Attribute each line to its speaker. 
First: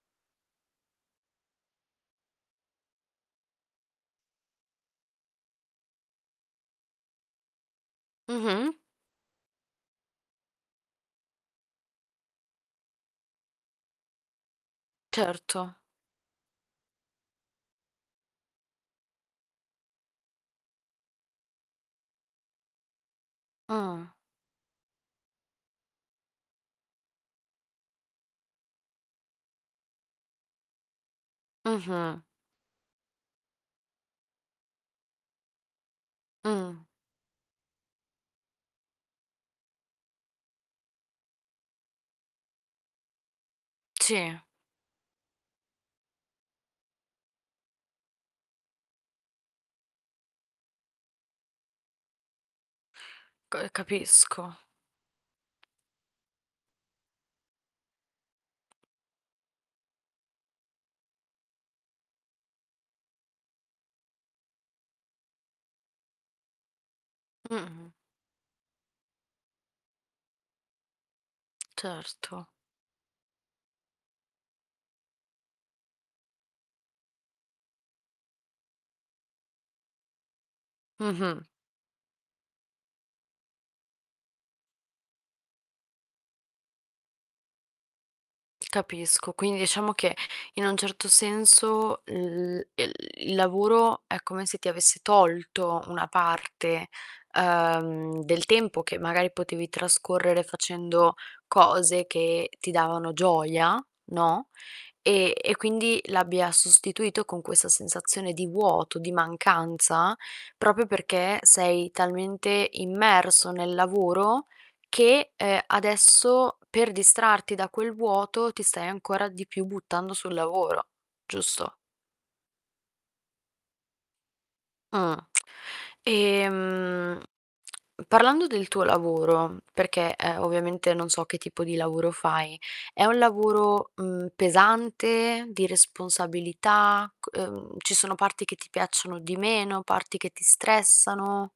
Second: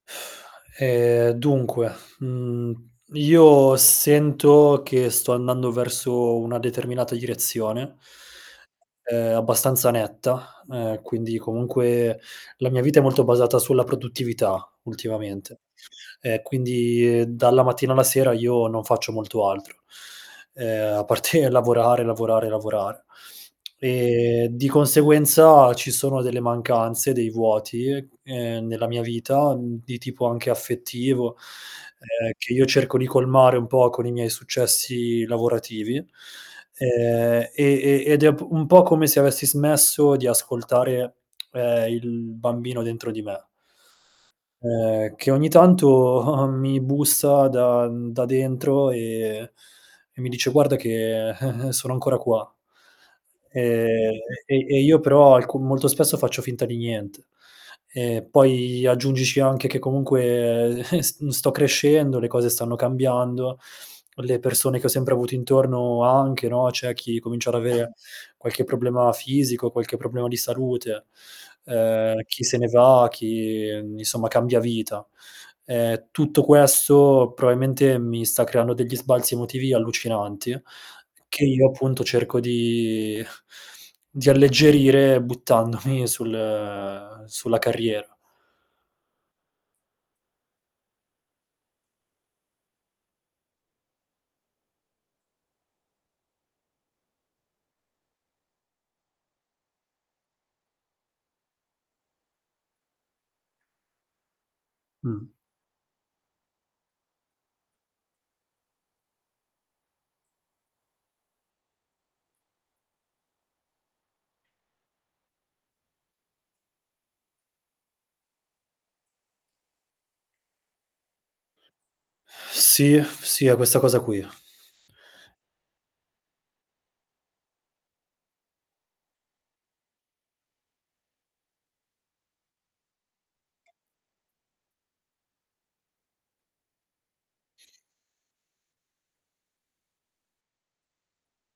Speaker 1: Ehm, dunque, mhmm, io sento che sto andando verso una determinata direzione,
Speaker 2: Mh-mh.
Speaker 1: ehm, abbastanza netta, ehm, quindi comunque la mia vita è molto basata sulla produttività ultimamente,
Speaker 2: Certo.
Speaker 1: e quindi dalla mattina alla sera io non faccio molto altro, ehm, a parte lavorare, lavorare, lavorare.
Speaker 2: Mh.
Speaker 1: Ehm, di conseguenza ci sono delle mancanze, dei vuoti, ehm, nella mia vita, mhmm, di tipo anche affettivo,
Speaker 2: Mh-mh.
Speaker 1: ehm, che io cerco di colmare un po' con i miei successi lavorativi,
Speaker 2: Mh.
Speaker 1: ehm, e e ed è p un po' come se avessi smesso di ascoltare, ehm, il bambino dentro di me,
Speaker 2: Sì.
Speaker 1: ehm, che ogni tanto, mi bussa da mhmm, da dentro e e mi dice: "Guarda che sono ancora qua".
Speaker 2: C ehm,
Speaker 1: Ehm,
Speaker 2: capisco.
Speaker 1: e e io però alcun molto spesso faccio finta di niente. E poi aggiungici anche che comunque s sto crescendo, le cose stanno cambiando, le persone che ho sempre avuto intorno anche, no, c'è chi comincia ad
Speaker 2: Mh-mh.
Speaker 1: avere qualche problema fisico, qualche problema di salute, ehm, chi
Speaker 2: Certo.
Speaker 1: se ne va, chi insomma cambia vita. Ehm, tutto questo probabilmente mi sta creando degli sbalzi emotivi allucinanti
Speaker 2: Mh-mh.
Speaker 1: che io appunto cerco di di alleggerire buttandomi sul sulla carriera.
Speaker 2: Capisco. Quindi diciamo che in un certo senso il ehm, il lavoro è come se ti avesse tolto una parte, uhm, del tempo che magari potevi trascorrere facendo cose che ti davano gioia, no,
Speaker 1: Mh.
Speaker 2: e e quindi l'abbia sostituito con questa sensazione di vuoto, di mancanza proprio perché sei talmente immerso nel lavoro che, ehm, adesso per distrarti da quel vuoto ti stai ancora di più buttando sul lavoro, giusto?
Speaker 1: Sì, sì, è questa cosa qui.
Speaker 2: Mh. Ehm, parlando del tuo lavoro, perché, ehm, ovviamente non so che tipo di lavoro fai. È un lavoro, mhmm, pesante, di responsabilità, ch ehm, ci sono parti che ti piacciono di meno, parti che ti stressano?